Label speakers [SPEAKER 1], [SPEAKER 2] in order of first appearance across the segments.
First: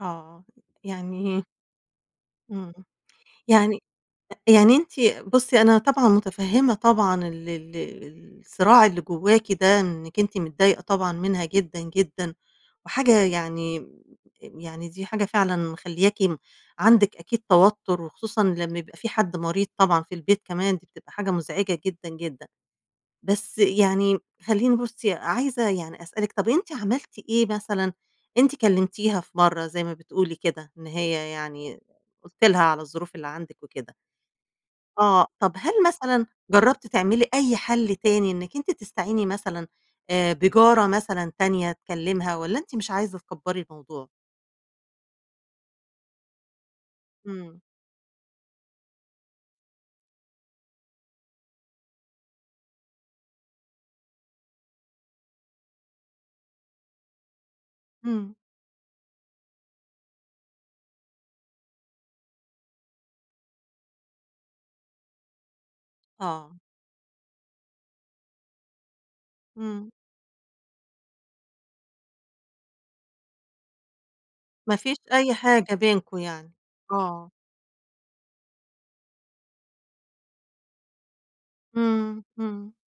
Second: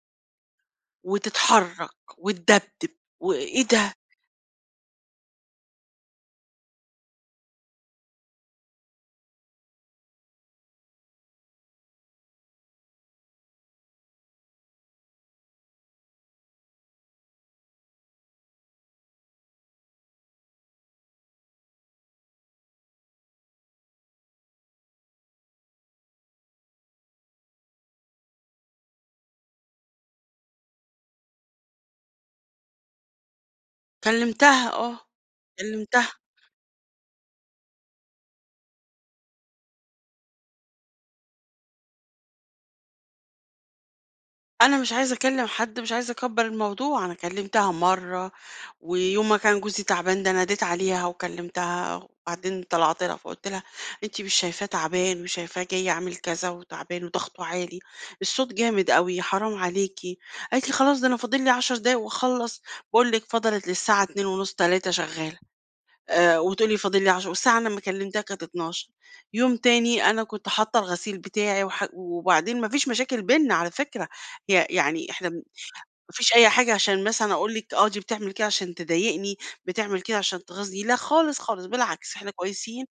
[SPEAKER 1] آه. يعني
[SPEAKER 2] وتتحرّك
[SPEAKER 1] إمم.
[SPEAKER 2] وتدَبدِب وإيه
[SPEAKER 1] يعني
[SPEAKER 2] ده؟!
[SPEAKER 1] أ يعني أنتِ بُصّي أنا طبعًا مُتفهِّمة طبعًا ال ال ال الصراع اللي جوّاكِ ده، إنِّك أنتِ متضايقة طبعًا منها جدًا، جدًا وحاجة يعني م يعني دي حاجة فعلًا مخلِّياكِ م عندِك أكيد توتُّر، وخصوصًا لمّا يبقى في حد مريض طبعًا في البيت كمان، دي بتبقى حاجة مزعجة جدًا، جدًا. بس يعني خلّيني بُصّي، عايزة يعني أسألِك طب أنتِ عملتِ إيه مثلًا؟ أنتِ كلّمتيها في مرّة زي ما بتقولي كده، إن هي يعني قُلتِ لها على الظروف اللي عندِك وكده.
[SPEAKER 2] كلّمتَها آه.
[SPEAKER 1] آه. طب هل
[SPEAKER 2] كلّمتَها.
[SPEAKER 1] مثلًا جرّبتِ تعملي أي حل تاني إنِّك أنتِ تستعيني مثلًا آآ بجارة مثلًا تانية تكلّمها والّا أنتِ مش عايزة تكبّري الموضوع؟
[SPEAKER 2] أنا مش عايزة أكلّم حد، مش عايزة أكبّر الموضوع. أنا
[SPEAKER 1] إمم.
[SPEAKER 2] كلّمتها مرّة، ويوم ما كان جوزي تعبان ده ناديت عليها وكلّمتها، وبعدين طلعت لها فقُلت لها: "أنتِ مش شايفاه تعبان وشايفاه جاي عامل كذا، وتعبان وضغطه عالي،
[SPEAKER 1] إمم.
[SPEAKER 2] الصوت جامد أوي حرام عليكِ." قالت لي: "خلاص ده أنا فاضل لي 10 دقايق وأخلّص." باقول لِك فضلت للساعة 02:30، 03:00 شغّالة. أ
[SPEAKER 1] آه.
[SPEAKER 2] وتقول لي فاضل لي عش والساعة أنا لمّا كلّمتها كانت 00:00.، يوم
[SPEAKER 1] إمم.
[SPEAKER 2] تاني أنا كنت حاطّة الغسيل بتاعي وح وبعدين ما فيش مشاكل بيننا على فكرة. ي
[SPEAKER 1] ما فيش
[SPEAKER 2] يعني إحنا م
[SPEAKER 1] أي
[SPEAKER 2] ما
[SPEAKER 1] حاجة بينكم
[SPEAKER 2] فيش أي
[SPEAKER 1] يعني
[SPEAKER 2] حاجة عشان
[SPEAKER 1] آه.
[SPEAKER 2] مثلًا أقول لِك آه دي بتعمل كده عشان تضايقني، بتعمل كده عشان تغيظني لأ خالص، خالص بالعكس،
[SPEAKER 1] إمم،
[SPEAKER 2] إحنا
[SPEAKER 1] إمم.
[SPEAKER 2] كويسين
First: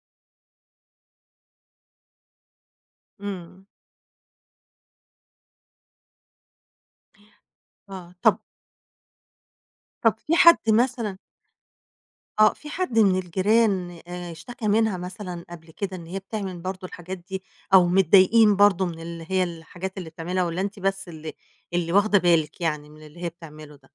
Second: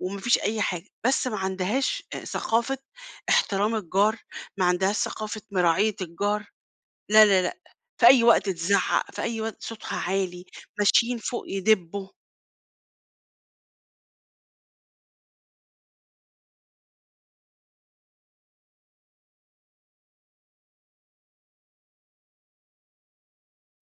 [SPEAKER 2] وما فيش أي حاجة. بس ما عندهاش أ ثقافة
[SPEAKER 1] إمم.
[SPEAKER 2] احترام الجار، ما عندهاش ثقافة مراعية الجار لا، لا، لأ. في
[SPEAKER 1] آه.
[SPEAKER 2] أي
[SPEAKER 1] طب
[SPEAKER 2] وقت تِزعّق، في أي وقت صوتها
[SPEAKER 1] طب في
[SPEAKER 2] عالي،
[SPEAKER 1] حد مثلًا
[SPEAKER 2] ماشيين فوق يدبّوا.
[SPEAKER 1] آه. في حد من الجيران أ اشتَكى منها مثلًا قبل كده إن هي بتعمل برضه الحاجات دي أو متضايقين برضه من اللي هي الحاجات اللي بتعملها والّا أنتِ بس اللي اللي واخدة بالِك يعني من اللي هي بتعمله ده؟